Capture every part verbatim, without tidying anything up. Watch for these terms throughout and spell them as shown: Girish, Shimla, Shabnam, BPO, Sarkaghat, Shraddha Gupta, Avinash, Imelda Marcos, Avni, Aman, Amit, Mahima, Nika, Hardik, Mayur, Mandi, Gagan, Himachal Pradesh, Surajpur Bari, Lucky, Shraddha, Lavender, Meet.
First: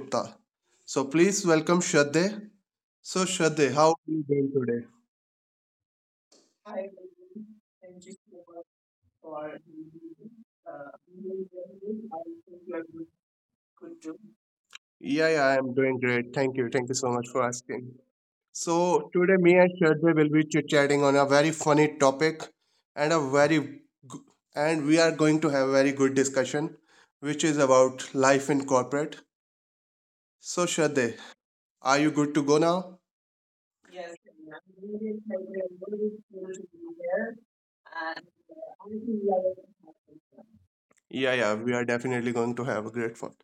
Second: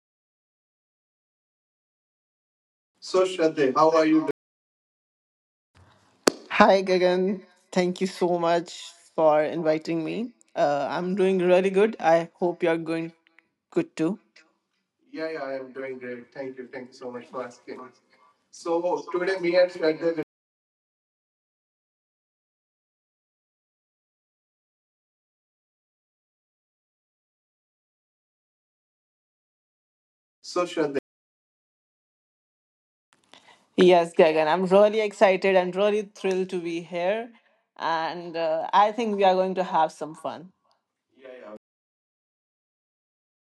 Gupta. So please welcome Shraddha. So Shraddha, how are you doing today? Hi, Gagan. Thank you so much for inviting me. Uh, I'm doing really good. I hope you're going good too. Yeah, yeah, I'm doing great. Thank you. Thank you so much for asking. So today me and Shraddha will be chit-chatting on a very funny topic and a very g- and we are going to have a very good discussion which is about life in corporate. So Shraddha, are you good to go now? Yes, Gagan, I'm really excited and really thrilled to be here. And uh, I think we are going to have some fun. Yeah, yeah, we are definitely going to have a great fun.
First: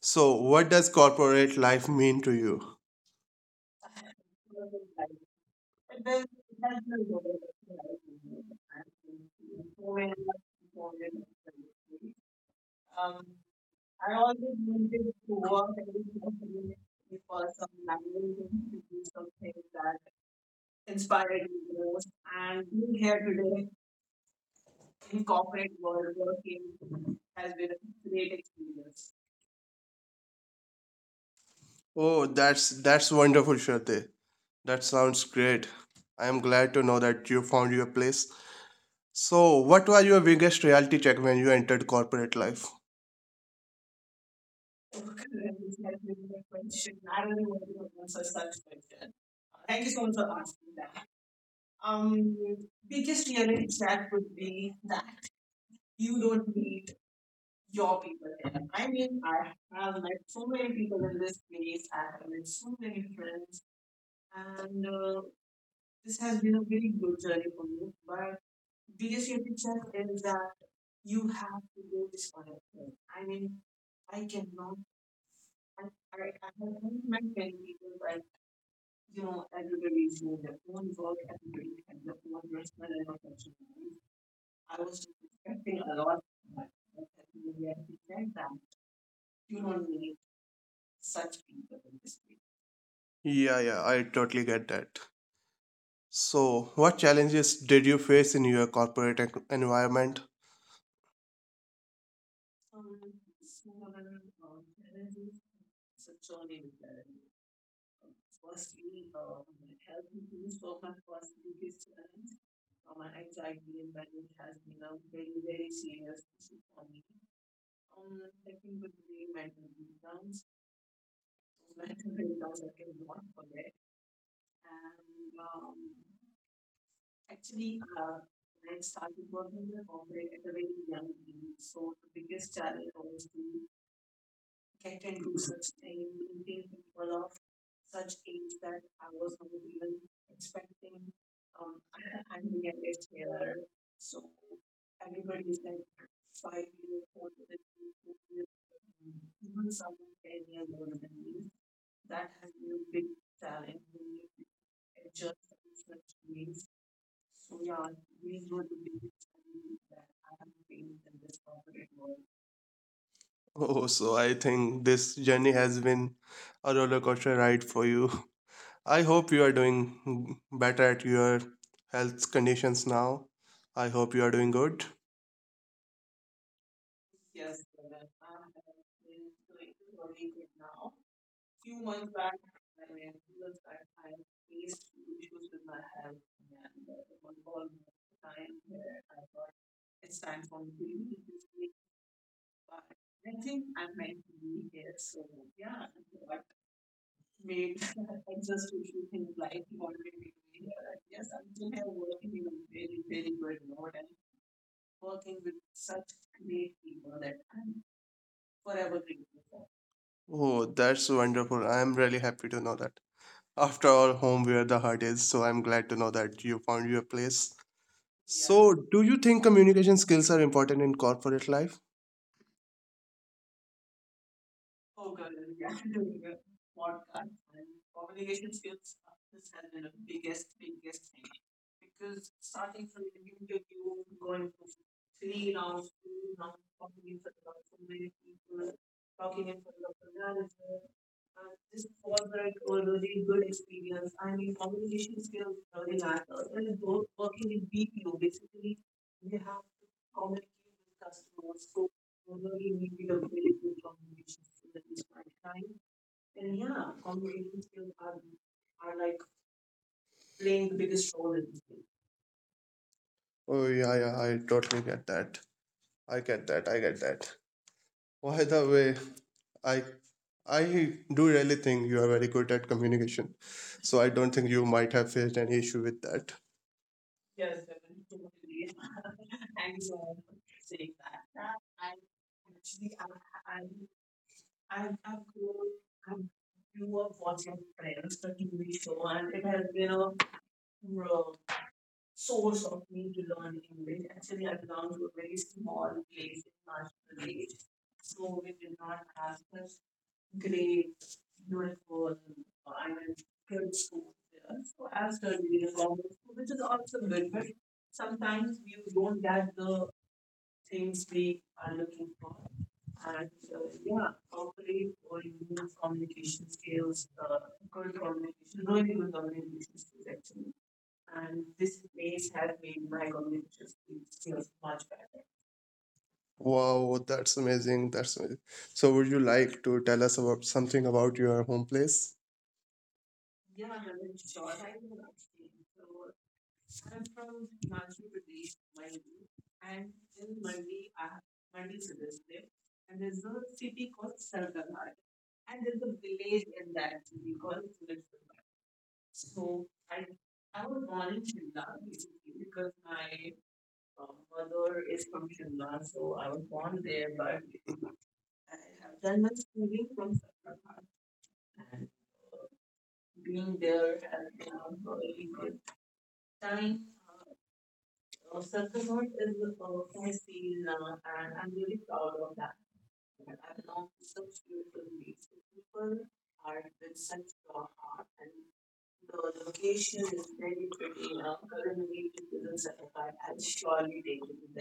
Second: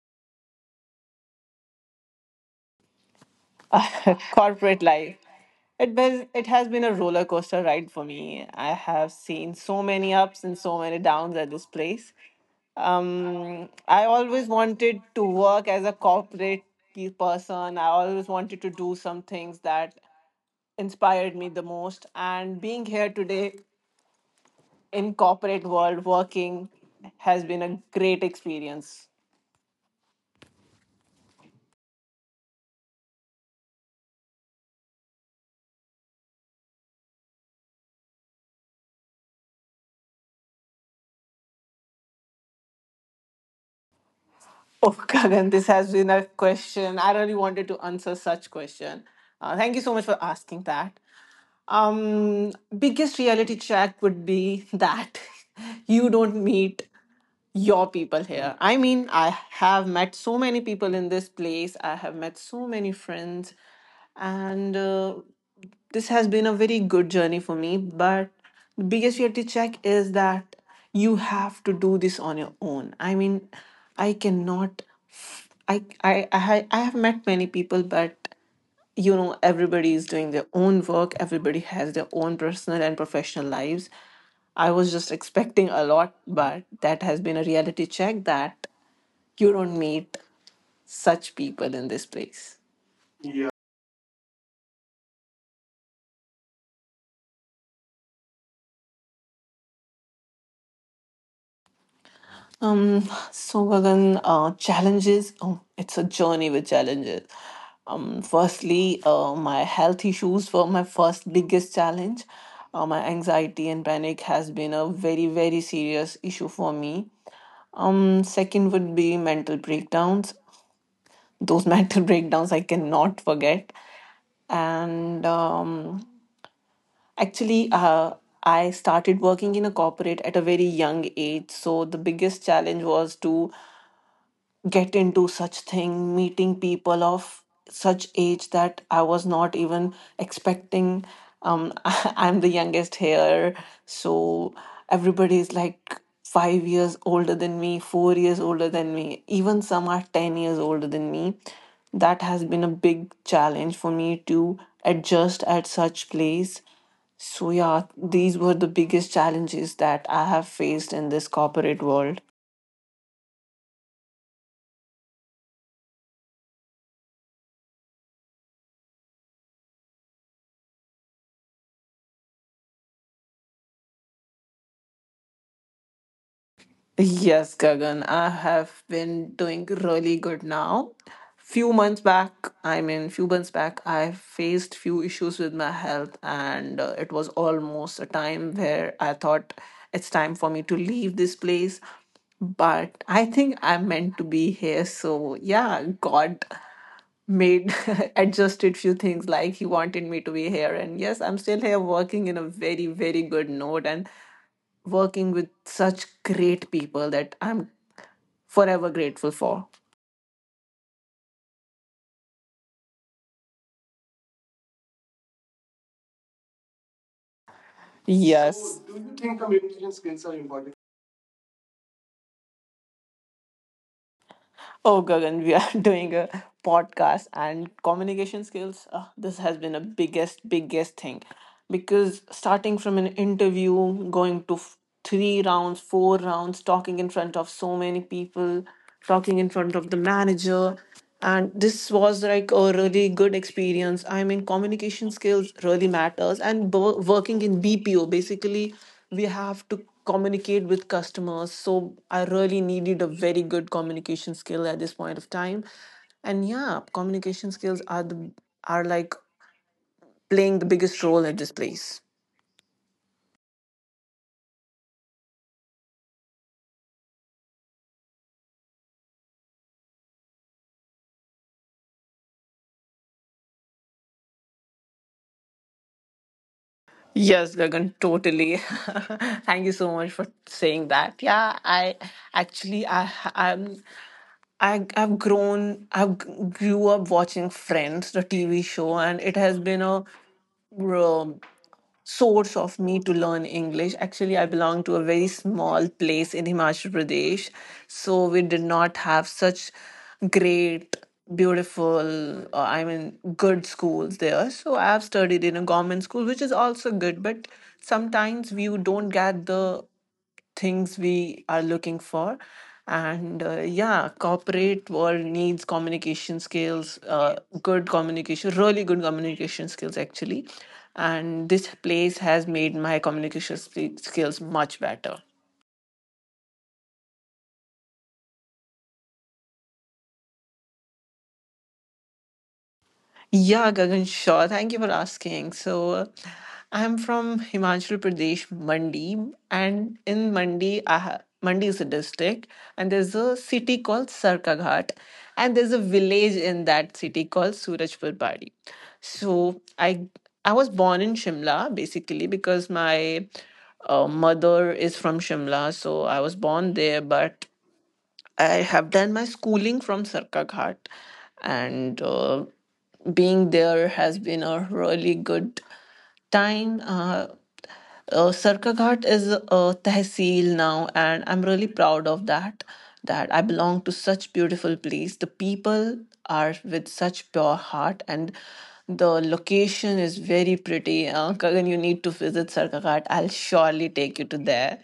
So, what does corporate life mean to you? Corporate life. It, was, it has been a roller coaster ride for me. I have seen so many ups and so many downs at this place. um, I always wanted to work as a corporate key person. I always wanted to do some things that inspired me the most. And being here today in corporate world working has been a great experience. Oh, that's that's wonderful, Shruti. That sounds great. I am glad to know that you found your place. So, what was your biggest reality check when you entered corporate life? Oh, Kagan, this has been a question. I really wanted to answer such question. Uh, thank you so much for asking that. Um, biggest reality check would be that you don't meet your people here. I mean, I have met so many people in this place. I have met so many friends, and uh, this has been a very good journey for me. But the biggest reality check is that you have to do this on your own. I mean, I cannot. I I I, ha- I have met many people, but you know everybody is doing their own work. Everybody has their own personal and professional lives. I was just expecting a lot, but that has been a reality check that you don't meet such people in this place. Yeah, yeah, I totally get that. So, what challenges did you face in your corporate en- environment? um, so Gagan, uh, challenges. Oh, it's a journey with challenges. Um, firstly, uh, my health issues were my first biggest challenge. Uh, my anxiety and panic has been a very, very serious issue for me. Um, second would be mental breakdowns. Those mental breakdowns I cannot forget. And um, actually, uh, I started working in a corporate at a very young age. So the biggest challenge was to get into such thing, meeting people of such age that I was not even expecting. um I'm the youngest here, so everybody is like five years older than me, four years older than me, even some are ten years older than me. That has been a big challenge for me to adjust at such place. So yeah, these were the biggest challenges that I have faced in this corporate world. Oh, so I think this journey has been a roller coaster ride for you. I hope you are doing better at your health conditions now. I hope you are doing good. Yes, Gagan, I have been doing really good now. Few months back, I mean, few months back, I faced few issues with my health, and uh, it was almost a time where I thought it's time for me to leave this place. But I think I'm meant to be here, so yeah, God made adjusted few things like he wanted me to be here, and yes, I'm still here working in a very, very good note, and working with such great people that I'm forever grateful for. Oh, that's wonderful. I'm really happy to know that. After all, home where the heart is, so I'm glad to know that you found your place. Yes. So So, do you do you think think communication communication skills are skills are important? important in corporate life? Oh, Gagan, we are doing a podcast and communication skills. Uh, this has been a biggest, biggest thing because starting from an interview, going to f- three rounds, four rounds, talking in front of so many people, talking in front of the manager. And this was like a really good experience. I mean, communication skills really matters, and bo- working in BPO basically, we have to communicate with customers, so I really needed a very good communication skill at this point of time. And yeah, communication skills are the, are like playing the biggest role at this place. Oh, yeah, yeah, I totally get that. I get that. I get that. By the way, I I do really think you are very good at communication. So I don't think you might have faced any issue with that. Yes, Gagan, totally. Thank you so much for saying that. Yeah, I actually I I'm I, I've grown, I grew up watching Friends, the T V show, and it has been a um, source of me to learn English. Actually, I belong to a very small place in Himachal Pradesh, so we did not have such great, beautiful, uh, I mean, good schools there. So I have studied in a government school, which is also good, but sometimes you don't get the things we are looking for. And uh, yeah, corporate world needs communication skills, uh, good communication really good communication skills actually. And this place has made my communication sk- skills much better. Wow, that's amazing. That's amazing. So would you like to tell us about something about your home place? Yeah, Gagan, sure. Thank you for asking. So, uh, I'm from Himachal Pradesh, Mandi, and in Mandi, I ha- Mandi is a district, and there's a city called Sarkaghat, and there's a village in that city called Surajpur Bari. So, I I was born in Shimla basically because my uh, mother is from Shimla, so I was born there, but I have done my schooling from Sarkaghat, and uh, being there has been a really good time. Uh, uh, Sarka is a tehsil now, and I'm really proud of that. That I belong to such beautiful place. The people are with such pure heart, and the location is very pretty. Uh, Kagan, you need to visit Sarkaghat. I'll surely take you to there.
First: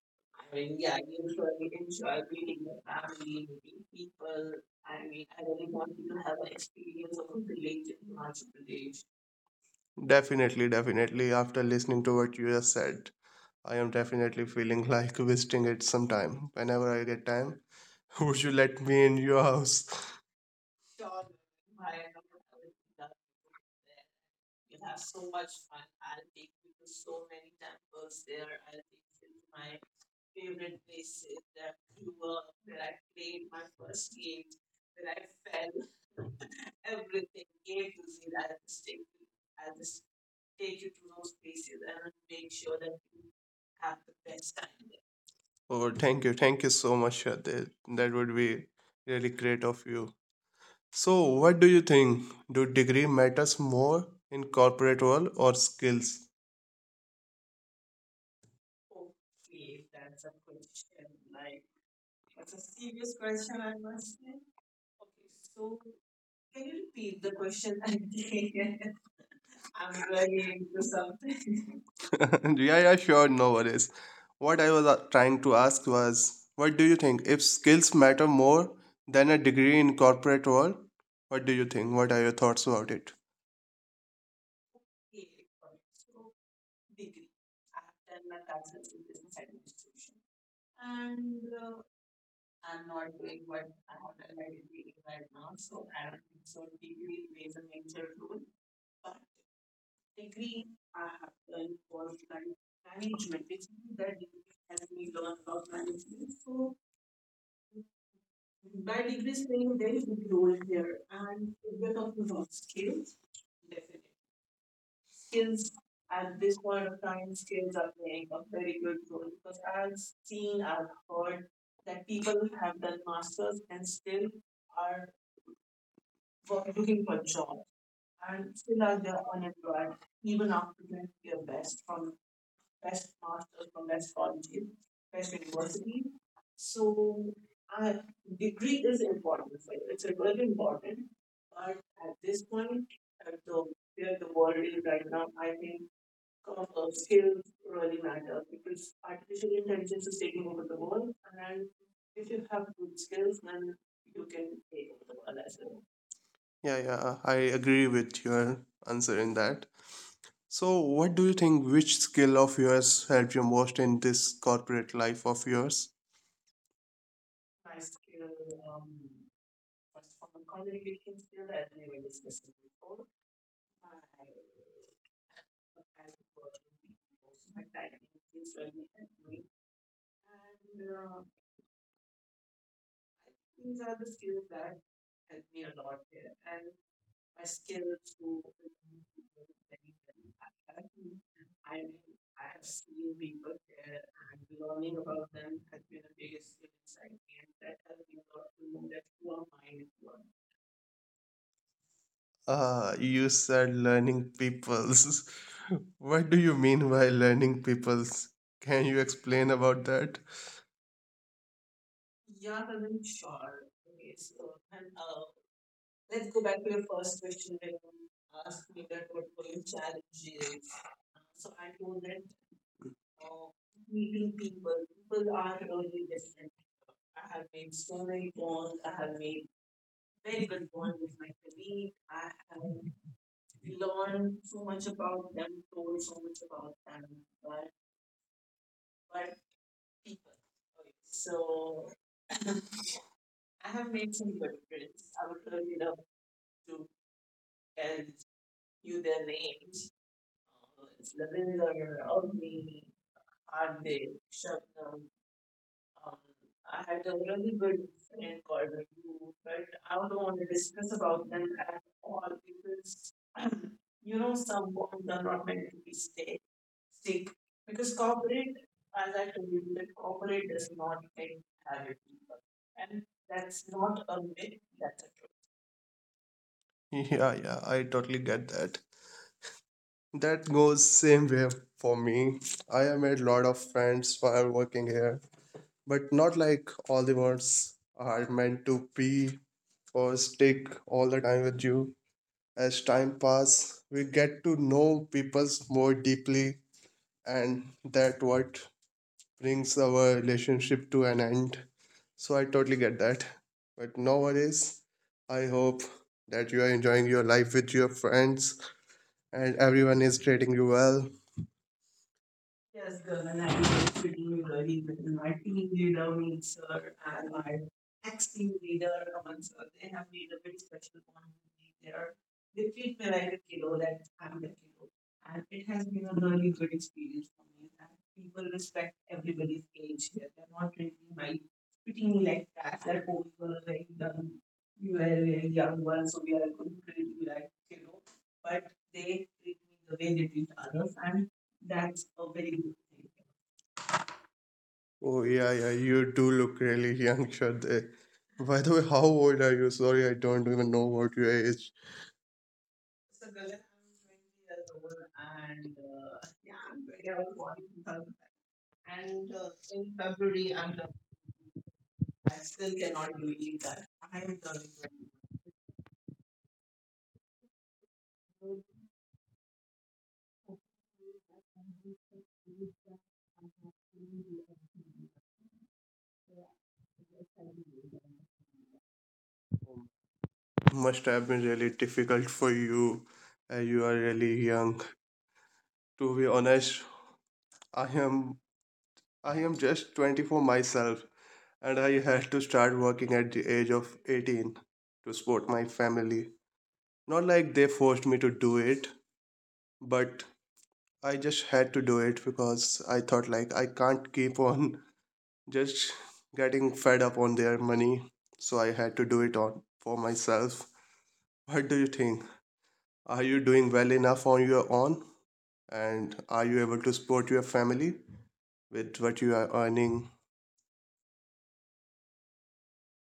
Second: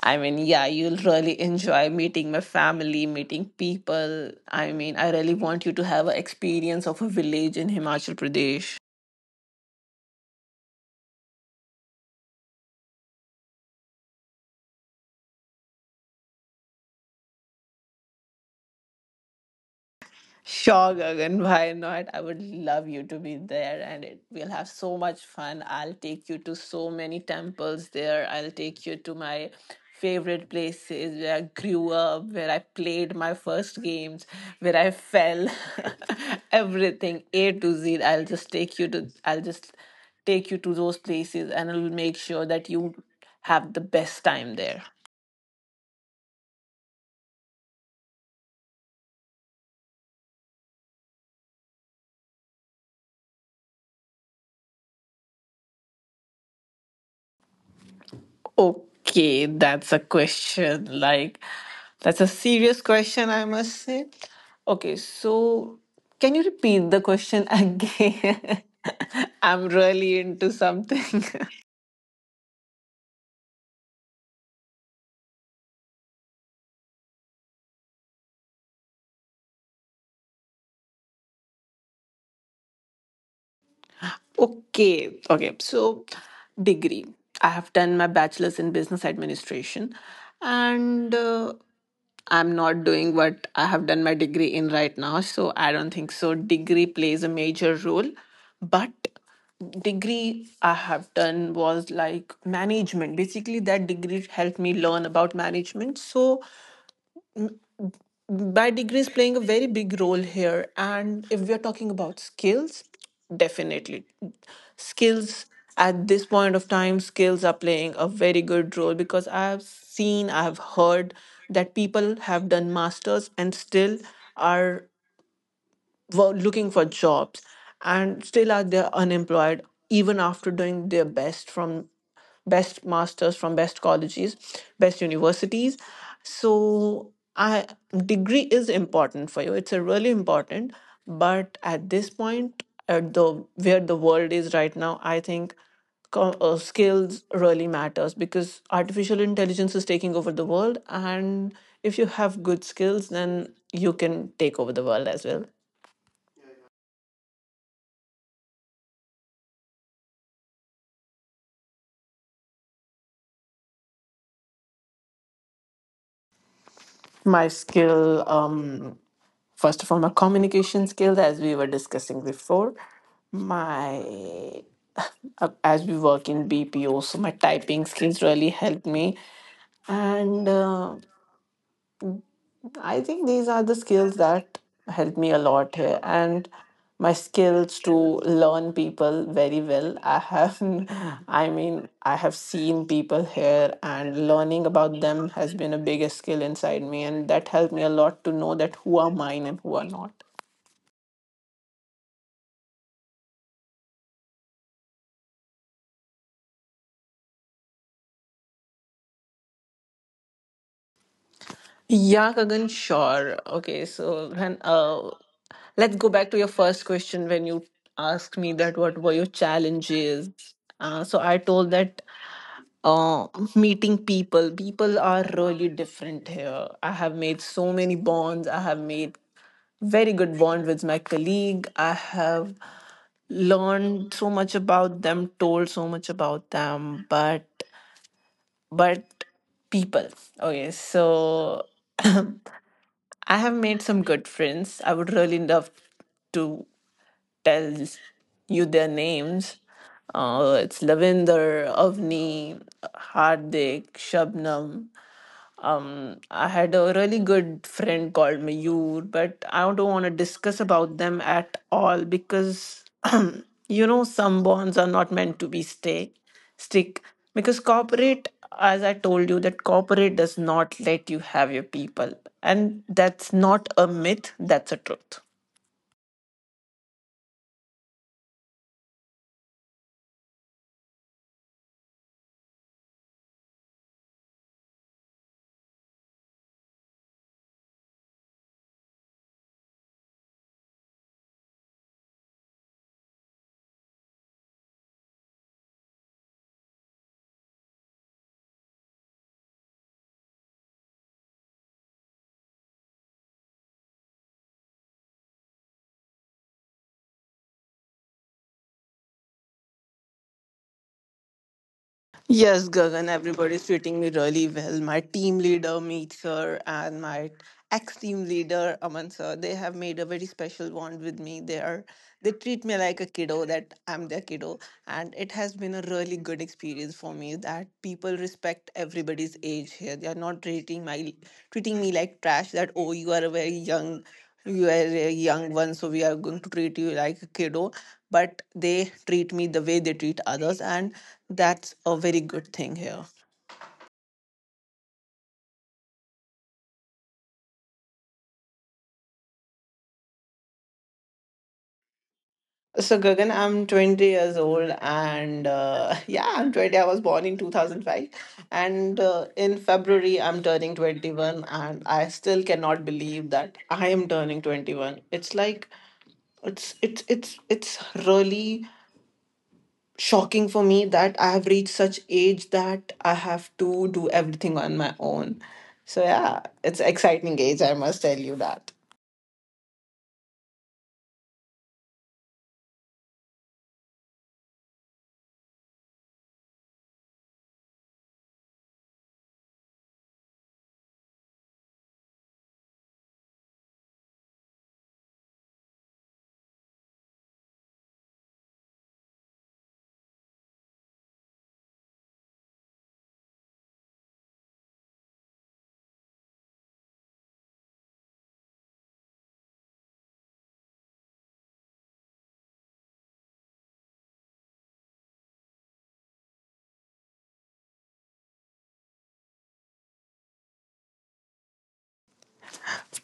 I mean, yeah, you'll really enjoy meeting my family, meeting people. I mean, I really want you to have an experience of a village in Himachal Pradesh. Definitely, definitely. After listening to what you just said, I am definitely feeling like visiting it sometime whenever I get time. Would you let me in your house? Sure, Gagan, why not? I would love you to be there, and it we'll have so much fun. I'll take you to so many temples there. I'll take you to my favorite places where I grew up, where I played my first games, where I fell. Everything A to Z. I'll just take you to I'll just take you to those places, and I'll make sure that you have the best time there. Oh, thank you, thank you so much, Shraddha. That would be really great of you. So, what do you think? Do degree matters more in corporate world or skills? Okay, that's a question. Like, that's a serious question, I must say. Okay, so can you repeat the question again? I'm really into something. Yeah, yeah, sure, no worries. What I was uh, trying to ask was, what do you think? If skills matter more than a degree in corporate world, what do you think? What are your thoughts about it? Okay, okay. So, degree. I have done my bachelor's in business administration, and uh, I'm not doing what I have done my degree in right now. So, I don't think so. Degree plays a major role, but degree I have done was like management. Basically, that degree helped me learn about management. So, my degree is playing a very big role here. And if we are talking about skills, definitely skills, at this point of time skills are playing a very good role, because I have seen, I have heard that people have done masters and still are were looking for jobs, and still are they unemployed, even after doing their best from best masters, from best colleges, best universities. So i degree is important for you, it's a really important, but at this point, at the where the world is right now, I think co- uh, skills really matters, because artificial intelligence is taking over the world, and if you have good skills, then you can take over the world as well. Yeah, yeah, I agree with your answer in that. So, what do you think? Which skill of yours helped you most in this corporate life of yours? My skill. Um first of all, my communication skills, as we were discussing before, my uh, as we work in BPO, so my typing skills really helped me. And uh, I think these are the skills that helped me a lot here, and my skills to learn people very well. I have, I mean, I have seen people here, and learning about them has been a biggest skill inside me, and that helped me a lot to know that who are mine and who are not. Uh, you said learning peoples. What do you mean by learning peoples? Can you explain about that? Yeah, Kagan, sure. Okay, so then uh, let's go back to your first question when you asked me that what were your challenges. Uh, so I told that uh, meeting people. People are really different here. I have made so many bonds. I have made very good bond with my colleague. I have learned so much about them, told so much about them, but but people. Okay, so I have made some good friends. I would really love to tell you their names. Uh, it's Lavender, Avni, Hardik, Shabnam. um I had a really good friend called Mayur, but I don't want to discuss about them at all, because you know, some bonds are not meant to be stay stick, because corporate, as I told you that corporate does not let you have your people, and that's not a myth, that's a truth. Yeah, yeah, I totally get that. That goes same way for me. I have made lot of friends while working here, but not like all the ones are meant to be or stick all the time with you. As time pass, we get to know people more deeply, and that what brings our relationship to an end. So I totally get that. But nowadays, I hope that you are enjoying your life with your friends and everyone is treating you well. Yes, Gagan, everybody's treating me really well. My team leader, Meet Sir, and my ex team leader, Aman Sir, they have made a very special bond with me. They are they treat me like a kiddo, that I'm their kiddo. And it has been a really good experience for me that people respect everybody's age here. They are not treating my treating me like trash that oh, you are a very young, you are a young one, so we are going to treat you like a kiddo. But they treat me the way they treat others, and that's a very good thing here. Oh yeah, yeah, you do look really young, Shraddha. By the way, how old are you? Sorry, I don't even know what your age. So, Gagan, I'm twenty years old, and uh, yeah, I'm twenty. I was born in two thousand five, and uh, in February, I'm turning twenty-one, and I still cannot believe that I am turning twenty-one. It's like it's it's it's it's really shocking for me that I have reached such age that I have to do everything on my own. So yeah, it's exciting age, I must tell you that. Must have been really difficult for you. Uh, you are really young. To be honest, I am I am just twenty-four myself, and I had to start working at the age of eighteen to support my family. Not like they forced me to do it, but I just had to do it because I thought like I can't keep on just getting fed up on their money. So I had to do it on for myself. What do you think? Are you doing well enough on your own? And are you able to support your family with what you are earning?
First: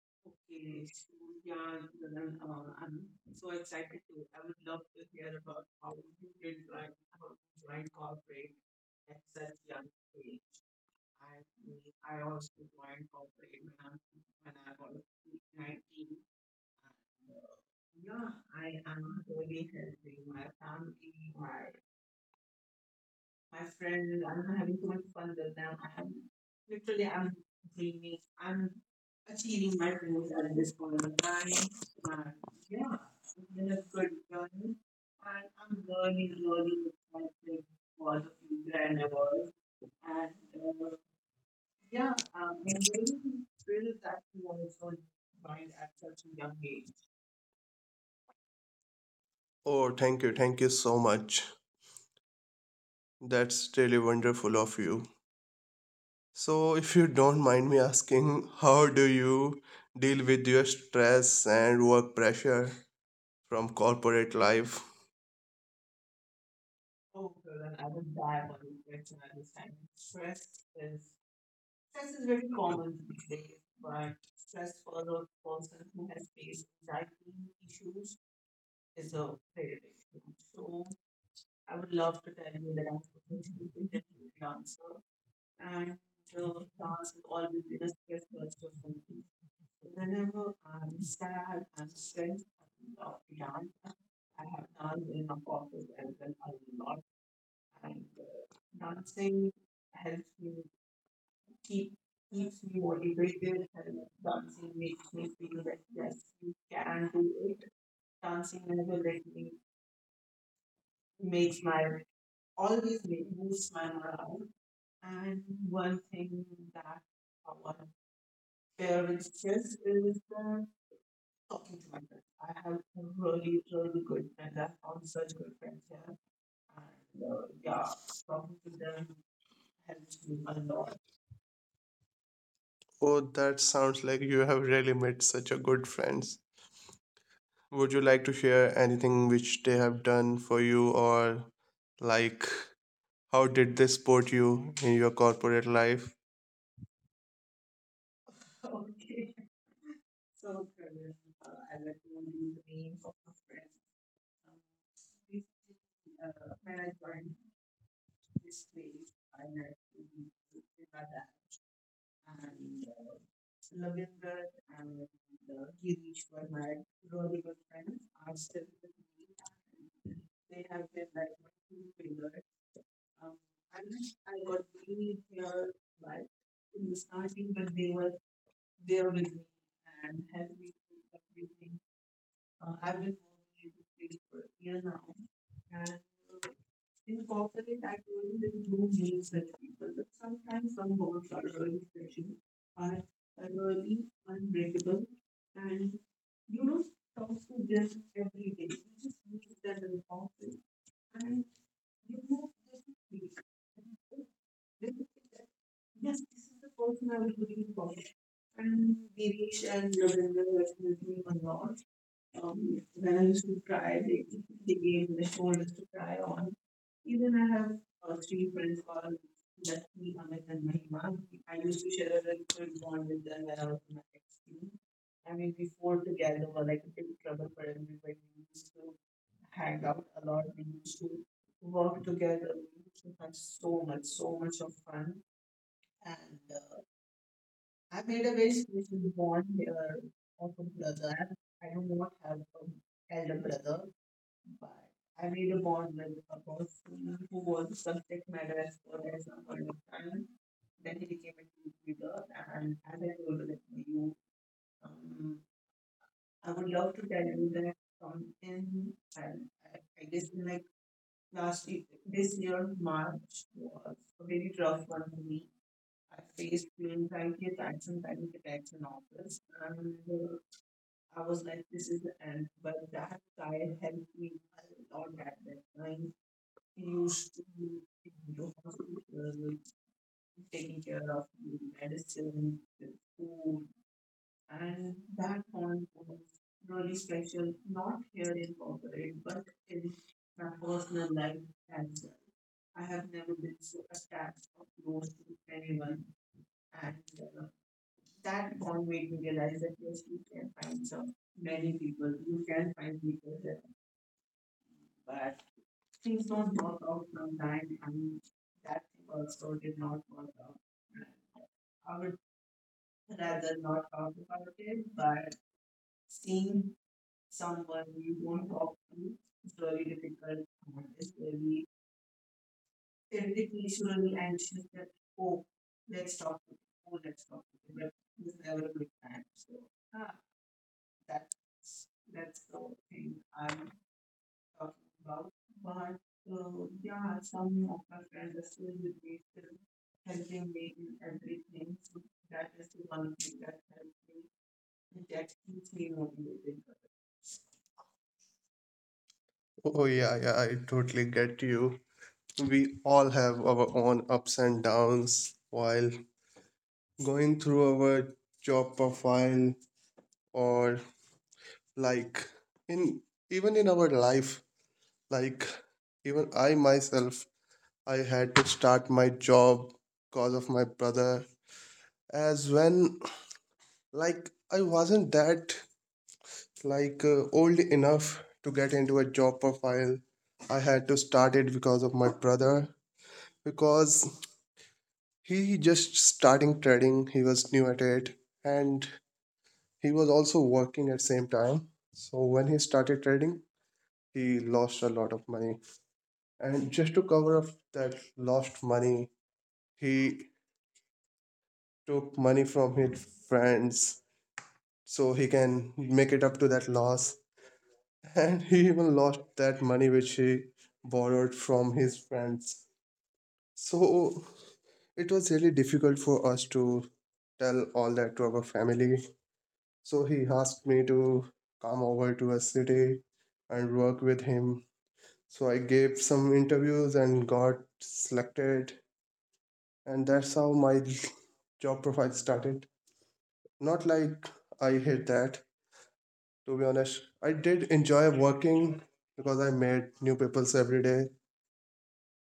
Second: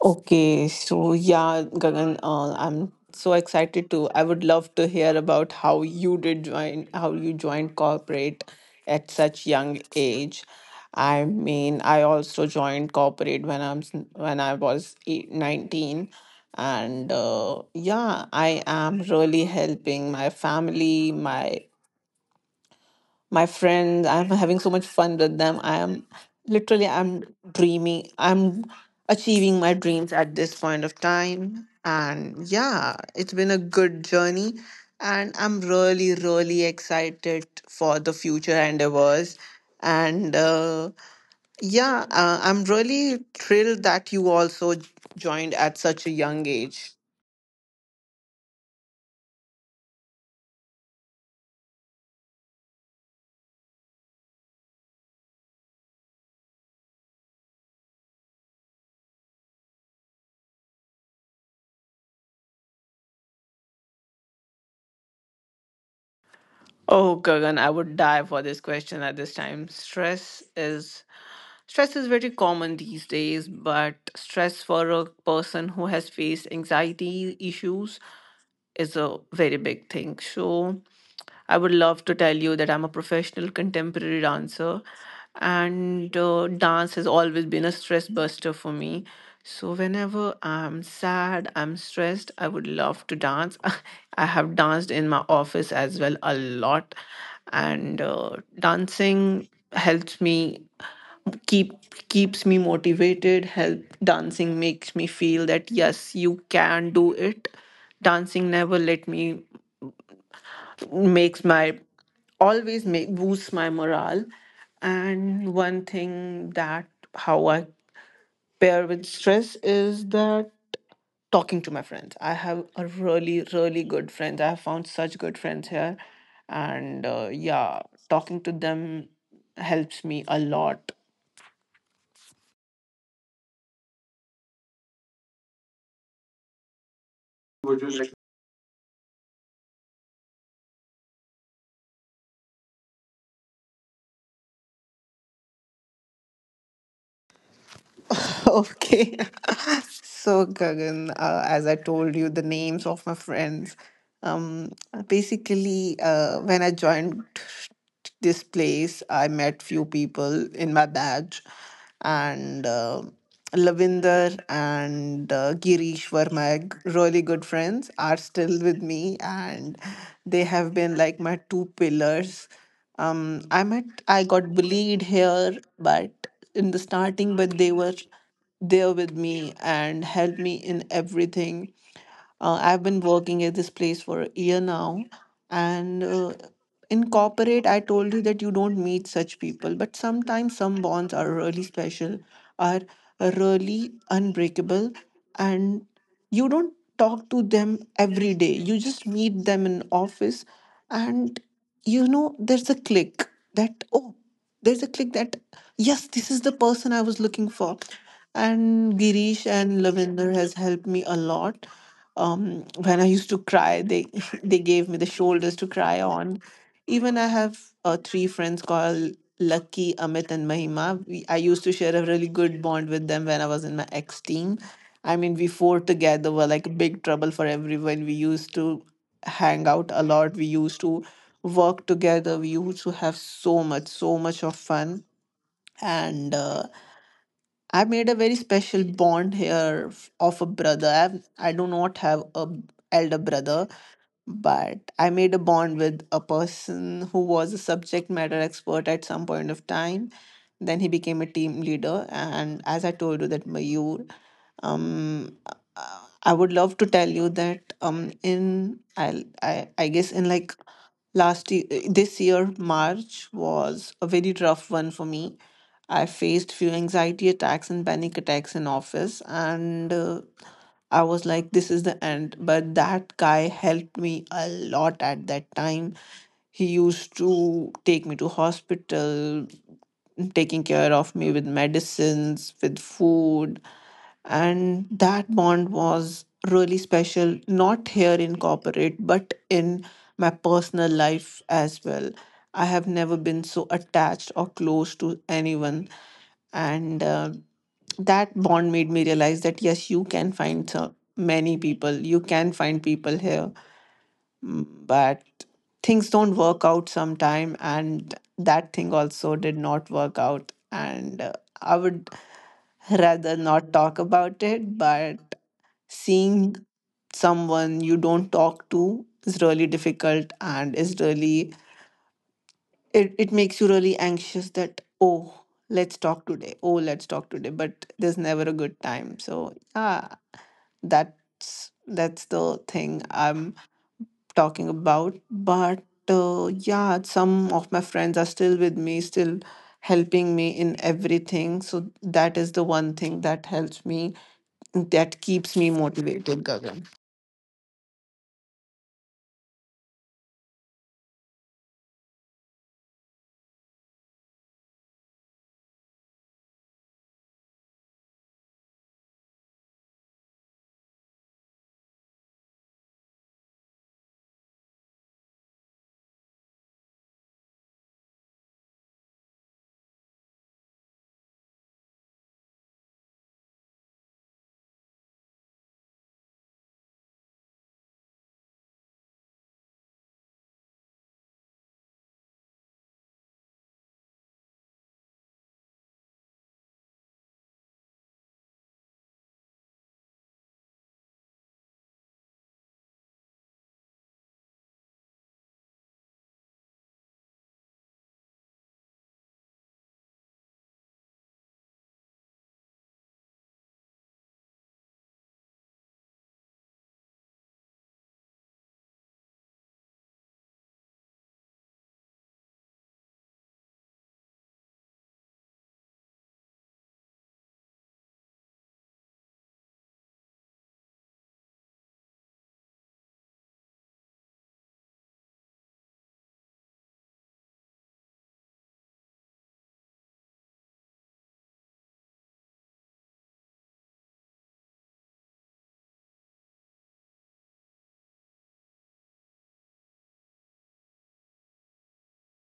Okay, so yeah, Gagan, uh, I'm so excited to. I would love to hear about how you did join, how you joined corporate at such young age. I mean, I also joined corporate when I'm s- when I was eight, nineteen, and uh, yeah, I am really helping my family, my my friends. I'm having so much fun with them. I am literally, i'm dreaming i'm achieving my dreams at this point of time, and yeah, it's been a good journey, and I'm really, really excited for the future endeavors. And uh, yeah uh, I'm really thrilled that you also joined at such a young age. Oh, thank you. Thank you so much. That's really wonderful of you. So, if you don't mind me asking, how do you deal with your stress and work pressure from corporate life? Oh, Gagan, I would die for this question at this time. stress is Stress is very common these days, but stress for a person who has faced anxiety issues is a very big thing. So, I would love to tell you that I'm a professional contemporary dancer, and uh, dance has always been a stress buster for me. So, whenever I'm sad, I'm stressed, I would love to dance. I have danced in my office as well a lot, and uh, dancing helps me keep keeps me motivated. Help Dancing makes me feel that yes, you can do it. Dancing never let me makes my always make boosts my morale. And one thing that how I pair with stress is that talking to my friends. I have a really, really good friends. I have found such good friends here, and uh, yeah, talking to them helps me a lot. Oh, that sounds like you have really made such a good friends. Would you like to share anything which they have done for you or like how did they support you in your corporate life? Okay. So, Gagan, uh, as I told you, the names of my friends. Um, basically, uh, when I joined this place, I met few people in my batch, and uh, Lavinder and uh, Girish were my g- really good friends. Are still with me, and they have been like my two pillars. Um, I met, I got bullied here, but in the starting, but they were there with me and helped me in everything. Uh, I've been working at this place for a year now, and uh, in corporate, I told you that you don't meet such people, but sometimes some bonds are really special, are uh, really unbreakable, and you don't talk to them every day. You just meet them in office, and you know there's a click that oh there's a click that yes, this is the person I was looking for. And Girish and Lavender has helped me a lot. um when I used to cry, they they gave me the shoulders to cry on. Even I have uh, three friends called Lucky, Amit, and Mahima. we, I used to share a really good bond with them when I was in my ex team. I mean, we four together were like big trouble for everyone. We used to hang out a lot. We used to work together. We used to have so much, so much of fun. And uh, I made a very special bond here f- of a brother. I've, I do not have a b- elder brother, but I made a bond with a person who was a subject matter expert at some point of time. Then he became a team leader, and as I told you, that Mayur. um uh, I would love to tell you that um in i i, I guess in like last year, this year March was a very rough one for me. I faced few anxiety attacks and panic attacks in office, and uh, I was like this is the end, but that guy helped me a lot at that time. He used to take me to hospital, taking care of me with medicines, with food, and that bond was really special, not here in corporate, but in my personal life as well. I have never been so attached or close to anyone. And uh, that bond made me realize that yes, you can find so many people, you can find people here, but things don't work out sometime, and that thing also did not work out. And uh, I would rather not talk about it, but seeing someone you don't talk to is really difficult, and is really, it, it makes you really anxious that oh let's talk today oh, let's talk today, but there's never a good time. So yeah, that's that's the thing I'm talking about. But uh, yeah, some of my friends are still with me, still helping me in everything. So that is the one thing that helps me, that keeps me motivated, Gagan. Oh yeah, yeah, I totally get you. We all have our own ups and downs while going through our job profile or like in even in our life, like even I myself, I had to start my job because of my brother. As when, like, I wasn't that, like, uh, old enough to get into a job profile. I had to start it because of my brother. Because he just starting trading, he was new at it. And he was also working at same time. So when he started trading, he lost a lot of money. And just to cover up that lost money, he took money from his friends so he can make it up to that loss. And he even lost that money which he borrowed from his friends. So it was really difficult for us to tell all that to our family. So he asked me to come over to a city and work with him. So I gave some interviews and got selected. And that's how my job profile started. Not like I hate that, to be honest. I did enjoy working because I met new people every day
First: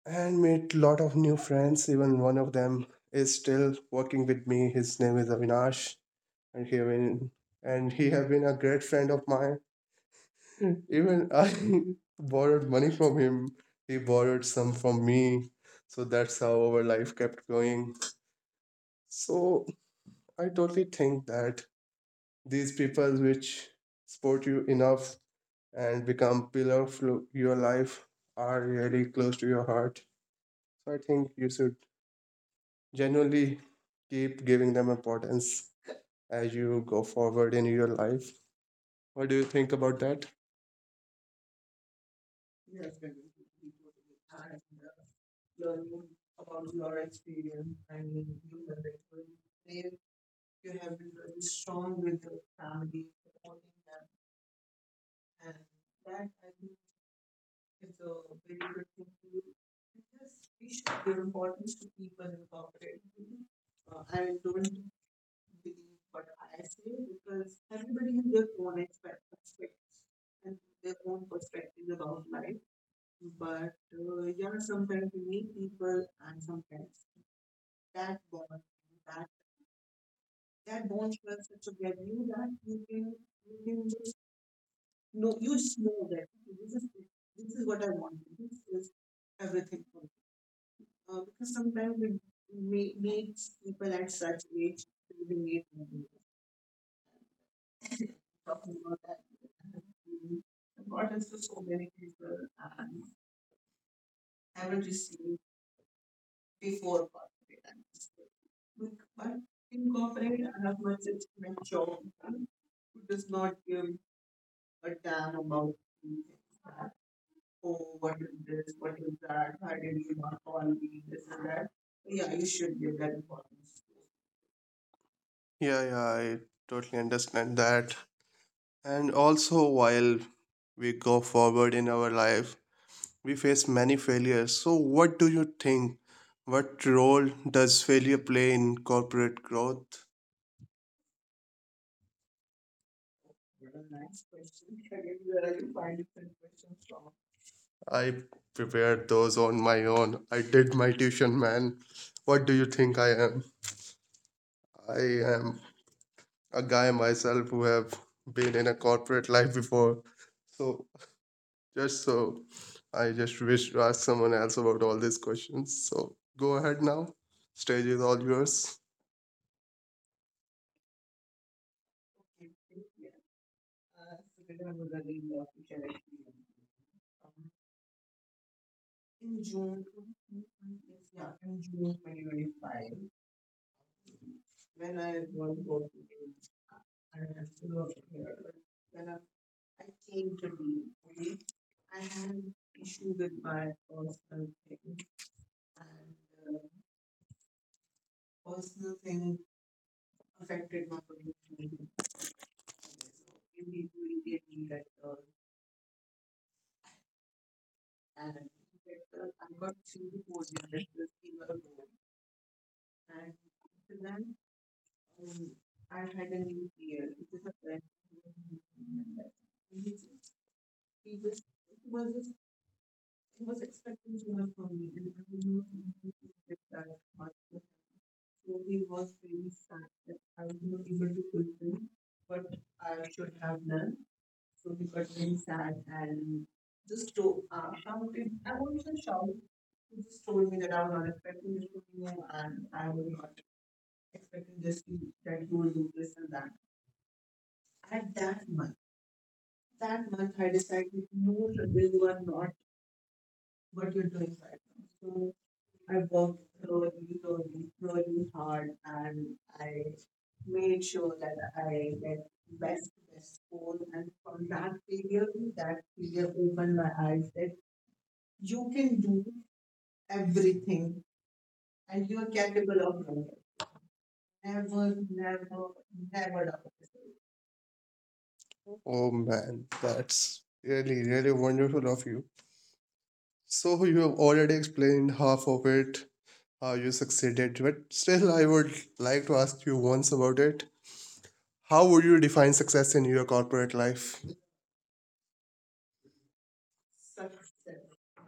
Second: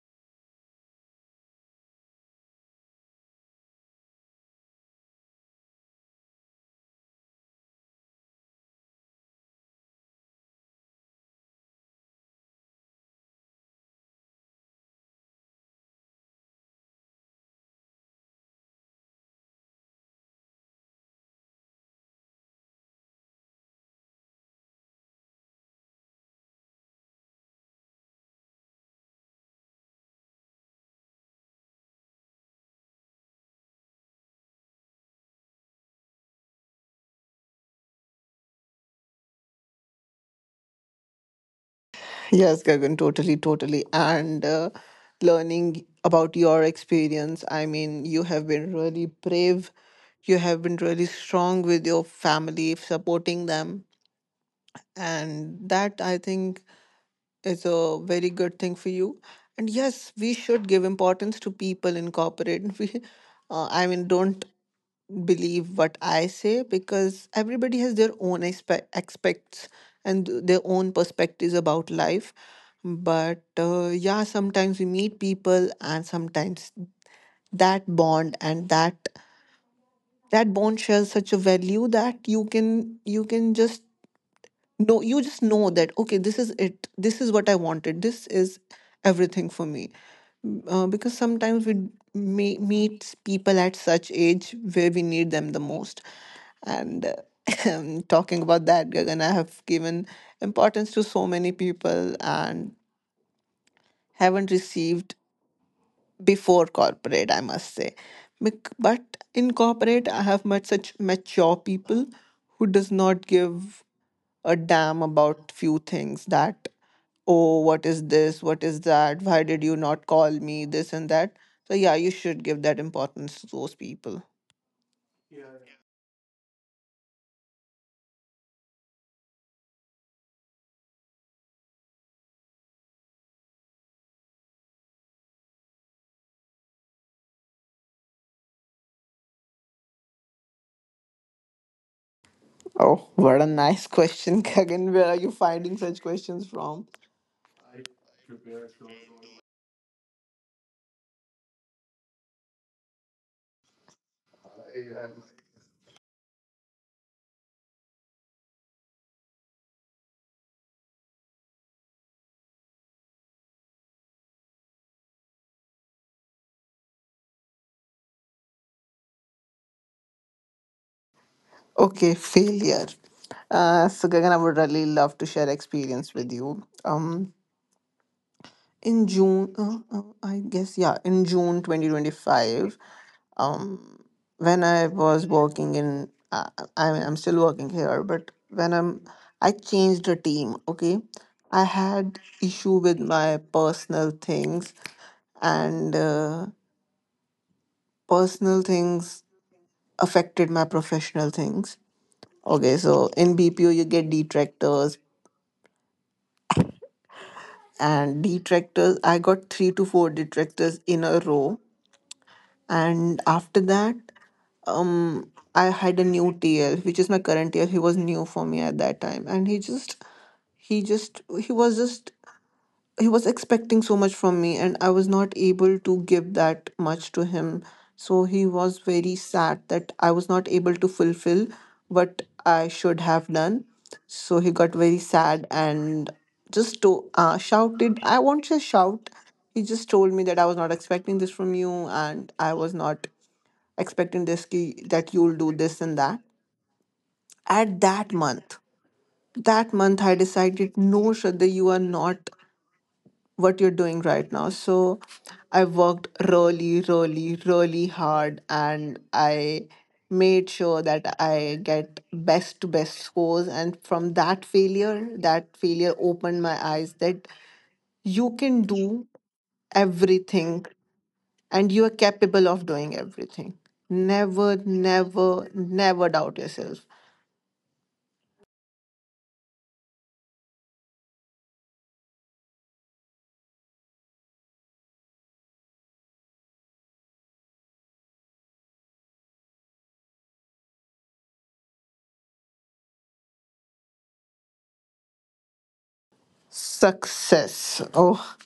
and made lot of new friends. Even one of them is still working with me. His name is Avinash, and he have been, and he have been a great friend of mine. Even I borrowed money from him. He borrowed some from me. So that's how our life kept going. So I totally think that these people which support you enough and become pillar of lo- your life are really close to your heart. So I think you should genuinely keep giving them importance as you go forward in your life. What do you think about that? Yes, Gagan, totally, totally. And uh, learning about your experience, I mean, you have been really brave. You have been really strong with your family, supporting them. And that I think is a very good thing for you. And yes, we should give importance to people in corporate. We, uh, I mean, don't believe what I say because everybody has their own expe- expects and their own perspectives about life. But uh, yeah, sometimes we meet people, and sometimes that bond and that that bond shares such a value that you can you can just no you just know that okay, this is it, this is what I wanted, this is everything for me. Mm, uh, because sometimes we d- meet people at such age where we need them the most. And uh, talking about that, Gagan, I have given importance to so many people and haven't received before corporate, I must say. Bec- but in corporate I have met such mature people who does not give a damn about few things that oh, what is this, what is that, why did you not call me this and that. So yeah, you should give that importance to those people. Yeah, yeah, I totally understand that. And also, while we go forward in our life, we face many failures. So, what do you think? What role does failure play in corporate growth? Oh, what a nice question. Gagan, where are you finding such questions from? I prepared those on my own. I did my tuition, man. What do you think I am? I am a guy myself who have been in a corporate life before. So just, so I just wish to ask someone else about all these questions. So go ahead now. Stage is all yours. Okay, failure. uh, so Gagan, I would really love to share experience with you. um in June, uh, uh, I guess yeah, in June twenty twenty-five, um when I was working in uh, I, I'm still working here, but when I'm I changed the team. Okay, I had issue with my personal things, and uh, personal things affected my professional things. Okay, so in BPO you get detractors, and detractors, I got three to four detractors in a row. And after that, um I had a new TL, which is my current TL. He was new for me at that time, and he just he just he was just he was expecting so much from me, and I was not able to give that much to him. So he was very sad that I was not able to fulfill what I should have done. So he got very sad, and just to uh, shouted I won't say shout, he just told me that I was not expecting this from you, and I was not expecting this ki- that you'll do this and that. At that month, that month I decided, no, Shraddha, you are not what you're doing right now. So I worked really, really, really hard, and I made sure that I get best to best scores. And from that failure, that failure opened my eyes that you can do everything and you are capable of doing everything. Never, never, never doubt yourself. Oh man, that's really, really wonderful of you. So you have already explained half of it, how you succeeded, but still I would like to ask you once about it. How would you define success in your corporate life? Success. Oh,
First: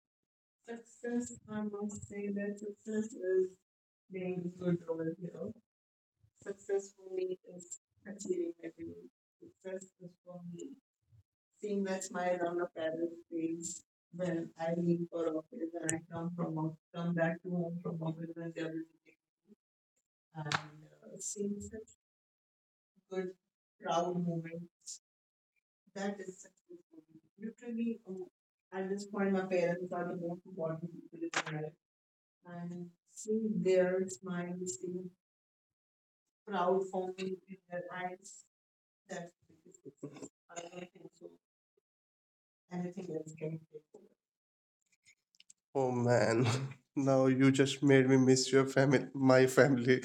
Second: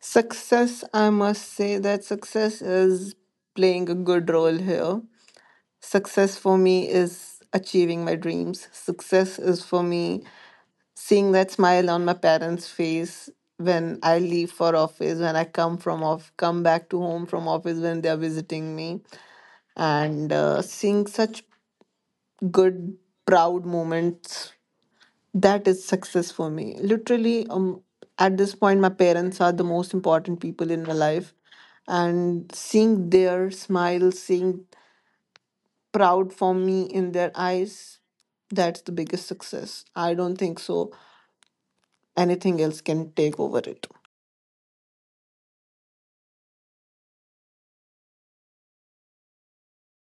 success, I must say that success is playing a good role here. Success for me is achieving my dreams. Success is for me seeing that smile on my parents' face when I leave for office, when I come from off, come back to home from office, when they are visiting me, and uh, seeing such good, proud moments, that is success for me literally. um, at this point my parents are the most important people in my life, and seeing their smile, seeing proud for me in their eyes, that's the biggest success. I don't think so anything else can take over it. Oh man, now you just made me miss your family, my family.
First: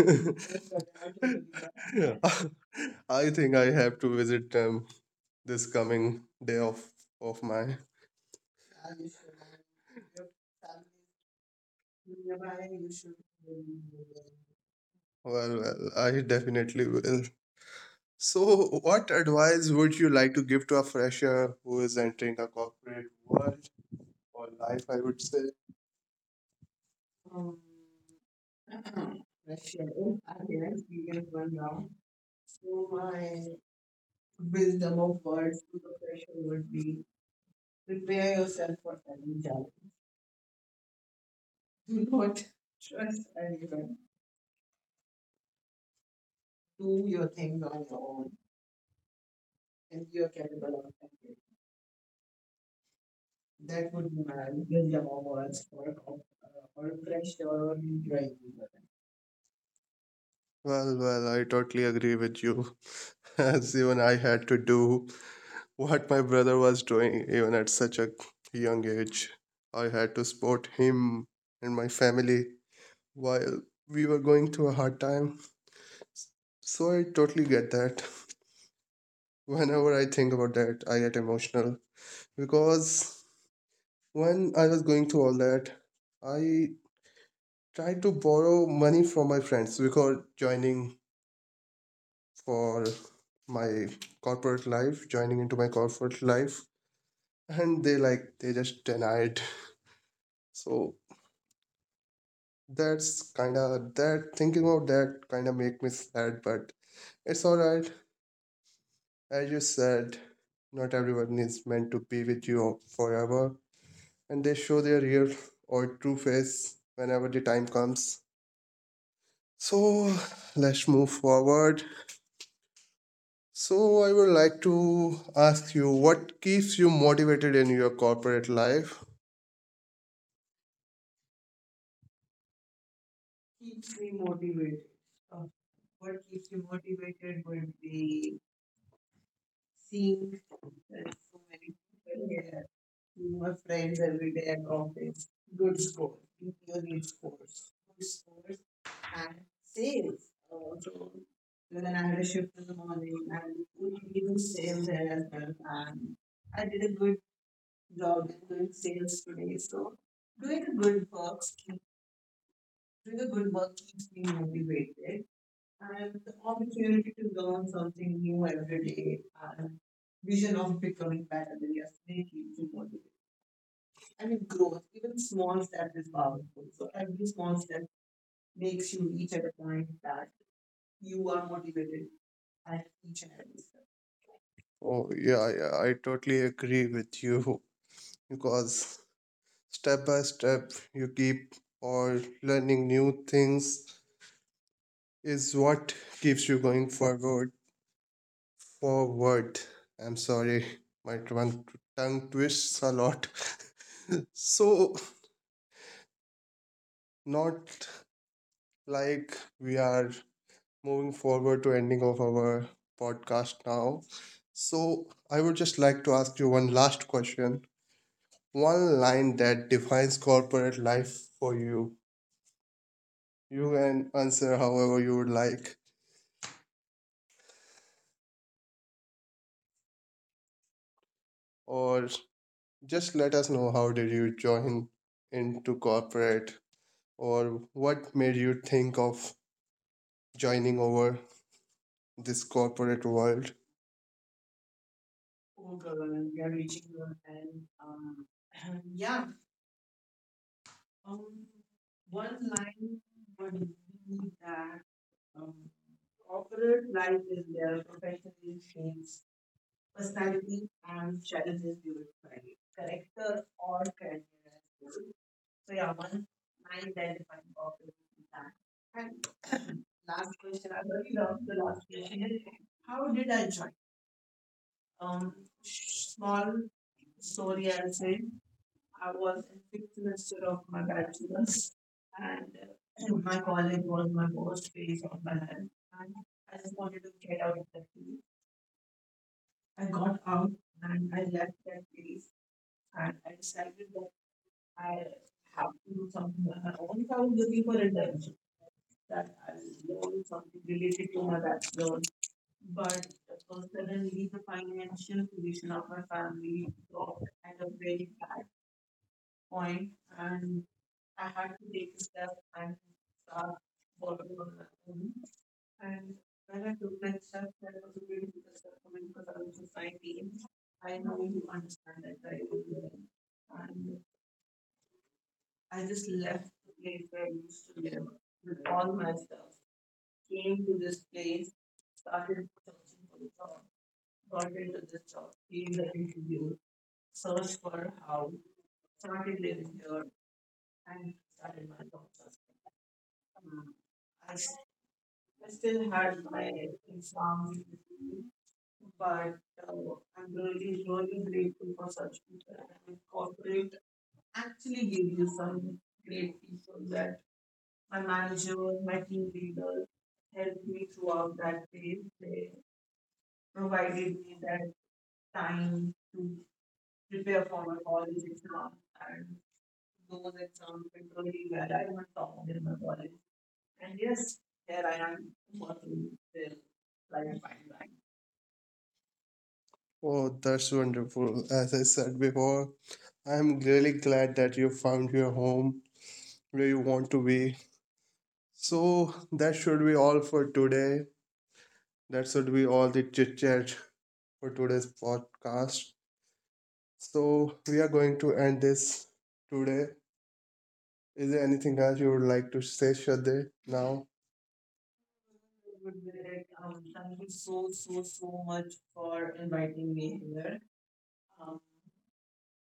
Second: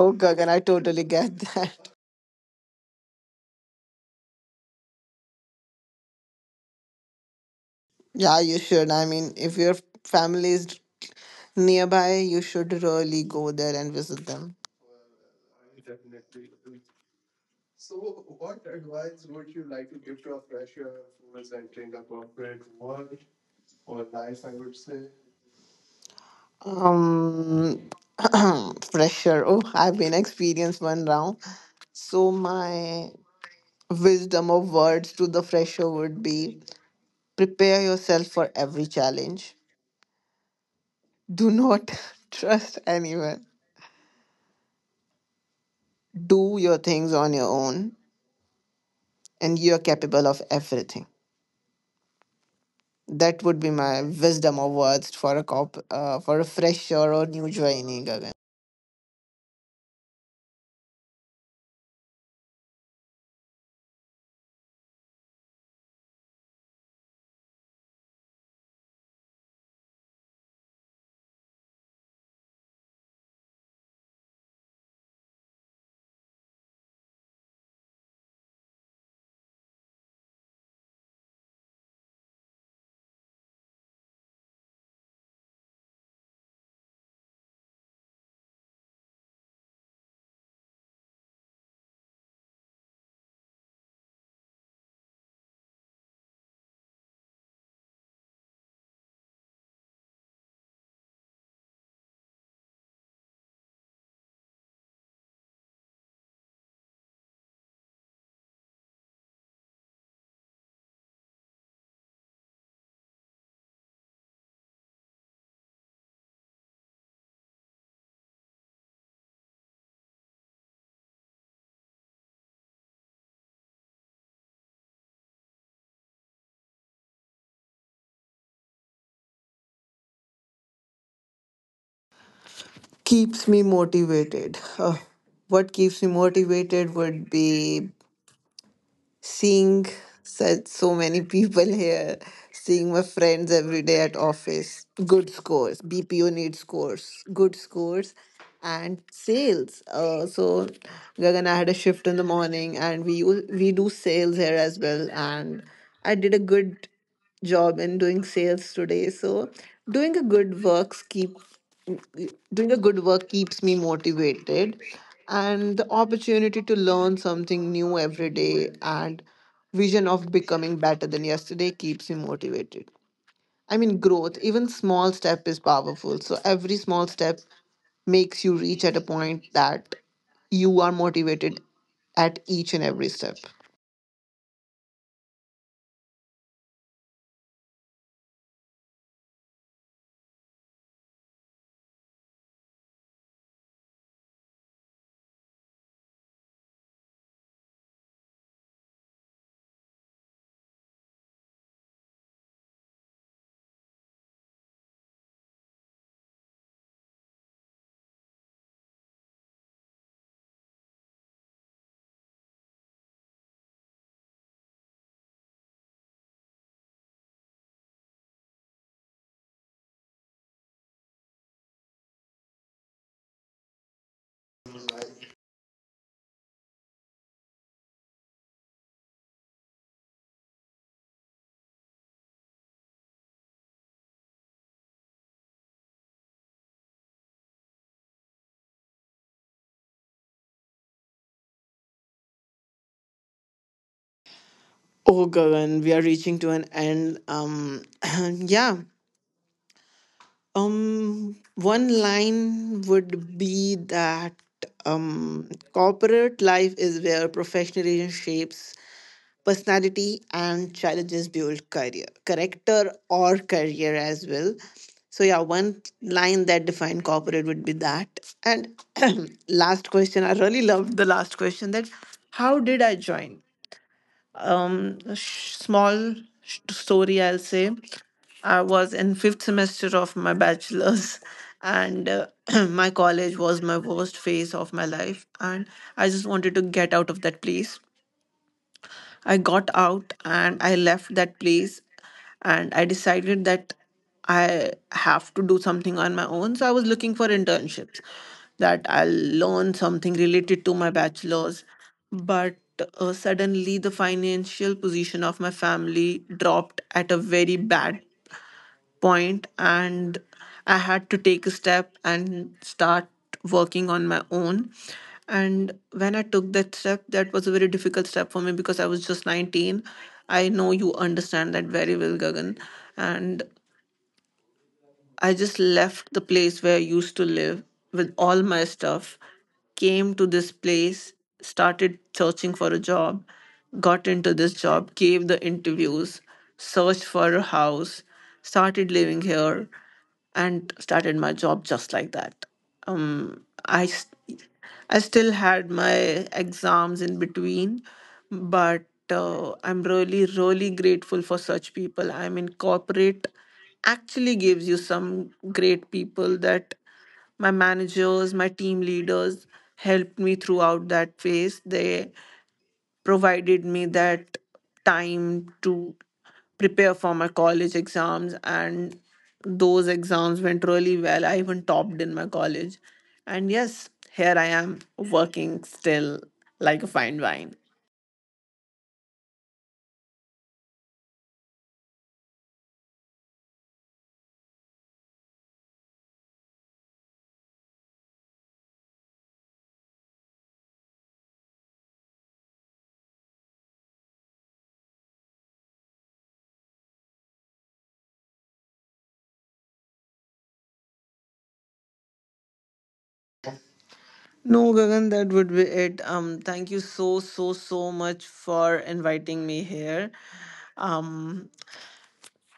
Oh, Gagan, I totally get that. Yeah. I think I have to visit them this coming day of of mine. Yeah, you should, I mean, if your family is nearby, you should really go there and visit them. Well, well, I definitely will. So, what advice would you like to give to a fresher who is entering a corporate world or life? I would say. Um, fresher. Oh, I've been experienced one round. So my wisdom of words to the fresher would be prepare yourself for every challenge. Do not trust anyone. Do your things on your own, and you're capable of everything. That would be my wisdom of words for a cop uh, for a fresher or new joining again. Well, well, I totally agree with you. As even I had to do what my brother was doing even at such a young age. I had to support him and my family while we were going through a hard time. So I totally get that. Whenever I think about that, I get emotional because when I was going through all that, I tried to borrow money from my friends before joining for my corporate life, joining into my corporate life, and they like they just denied. So that's kind of, that thinking about that kind of make me sad, but it's all right. As you said, not everyone is meant to be with you forever, and they show their real or true face whenever the time comes. So let's move forward. So I would like to ask you what keeps you motivated in your corporate life? Keeps me motivated. Uh, what keeps me motivated would be seeing such so many people here, seeing my friends every day at office. Good scores. B P O needs scores. Good scores and sales. Uh, so Gagan, I had a shift in the morning, and we u- we do sales here as well, and I did a good job in doing sales today. So doing a good works keep doing a good work keeps me motivated, and the opportunity to learn something new every day, and vision of becoming better than yesterday keeps me motivated. I mean, growth, even small step is powerful. So every small step makes you reach at a point that you are motivated at each and every step. Oh yeah, yeah, I totally agree with you because step by step you keep or learning new things is what keeps you going forward forward I'm sorry, my tongue tongue twists a lot. So not like we are moving forward to ending of our podcast now. So I would just like to ask you one last question. One line that defines corporate life for you. You can answer however you would like, or just let us know how did you join into corporate or what made you think of joining over this corporate world? Oh, Gagan, we are reaching to an end. Um, yeah. Um, one line would be that um, corporate life is where professionalism shapes personality and challenges build career, character or career as well. So yeah, one line that defined corporate would be that. And last question, I really loved the last question that how did I join? um sh- small sh- Story, I'll say. I was in fifth semester of my bachelor's and uh, my college was my worst phase of my life, and I just wanted to get out of that place. I got out and I left that place, and I decided that I have to do something on my own. So I was looking for internships that I'll learn something related to my bachelor's. But uh, suddenly, the financial position of my family dropped at a very bad point, and I had to take a step and start working on my own. And when I took that step, that was a very difficult step for me because I was just nineteen. I know you understand that very well, Gagan. And I just left the place where I used to live with all my stuff, came to this place, started searching for a job, got into this job, gave the interviews, searched for a house, started living here, and started my job just like that. Um, I, s- I still had my exams in between, but uh, I'm really, really grateful for such people. I'm in corporate actually gives you some great people that my managers, my team leaders helped me throughout that phase. They provided me that time to prepare for my college exams, and those exams went really well. I even topped in my college. And yes, here I am working still like a fine wine. Oh, that's wonderful. As I said before, I'm really glad that you found your home where you want to be. So that should be all for today. That should be all the chit chat for today's podcast. So we are going to end this today. Is there anything else you would like to say, Shraddha, now? No, Gagan, that would be it. Um, thank you so, so, so much for inviting me here. um,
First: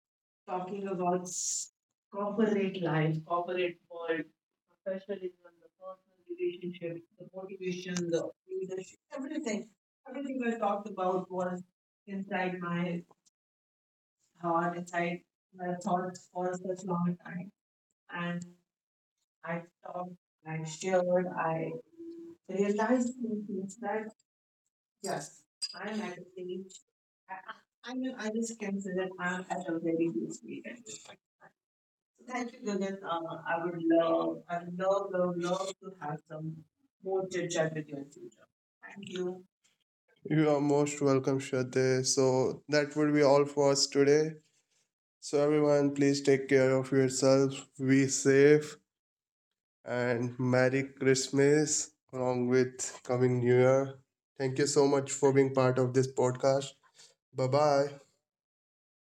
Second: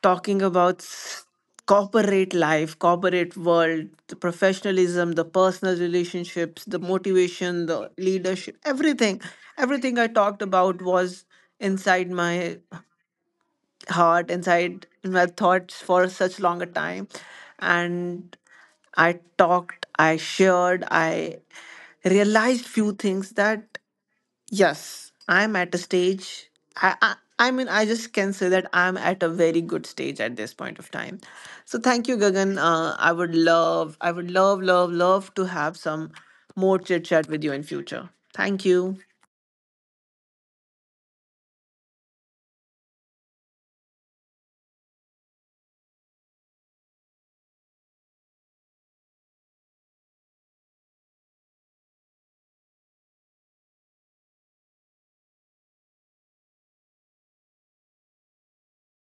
talking about s- corporate life, corporate world, the professionalism, the personal relationships, the motivation, the leadership, everything. Everything I talked about was inside my heart, inside my thoughts for such long a time. And I talked, I shared, I realized few things that yes, I'm at a stage. I, I I mean, I just can say that I'm at a very good stage at this point of time. So thank you, Gagan. Uh, I would love, I would love, love, love to have some more chit chat with you in future. Thank you. You are most welcome, Shraddha. So that would be all for us today. So everyone, please take care of yourself, be safe, and Merry Christmas along with coming New Year. Thank you so much for being part of this podcast. Bye bye.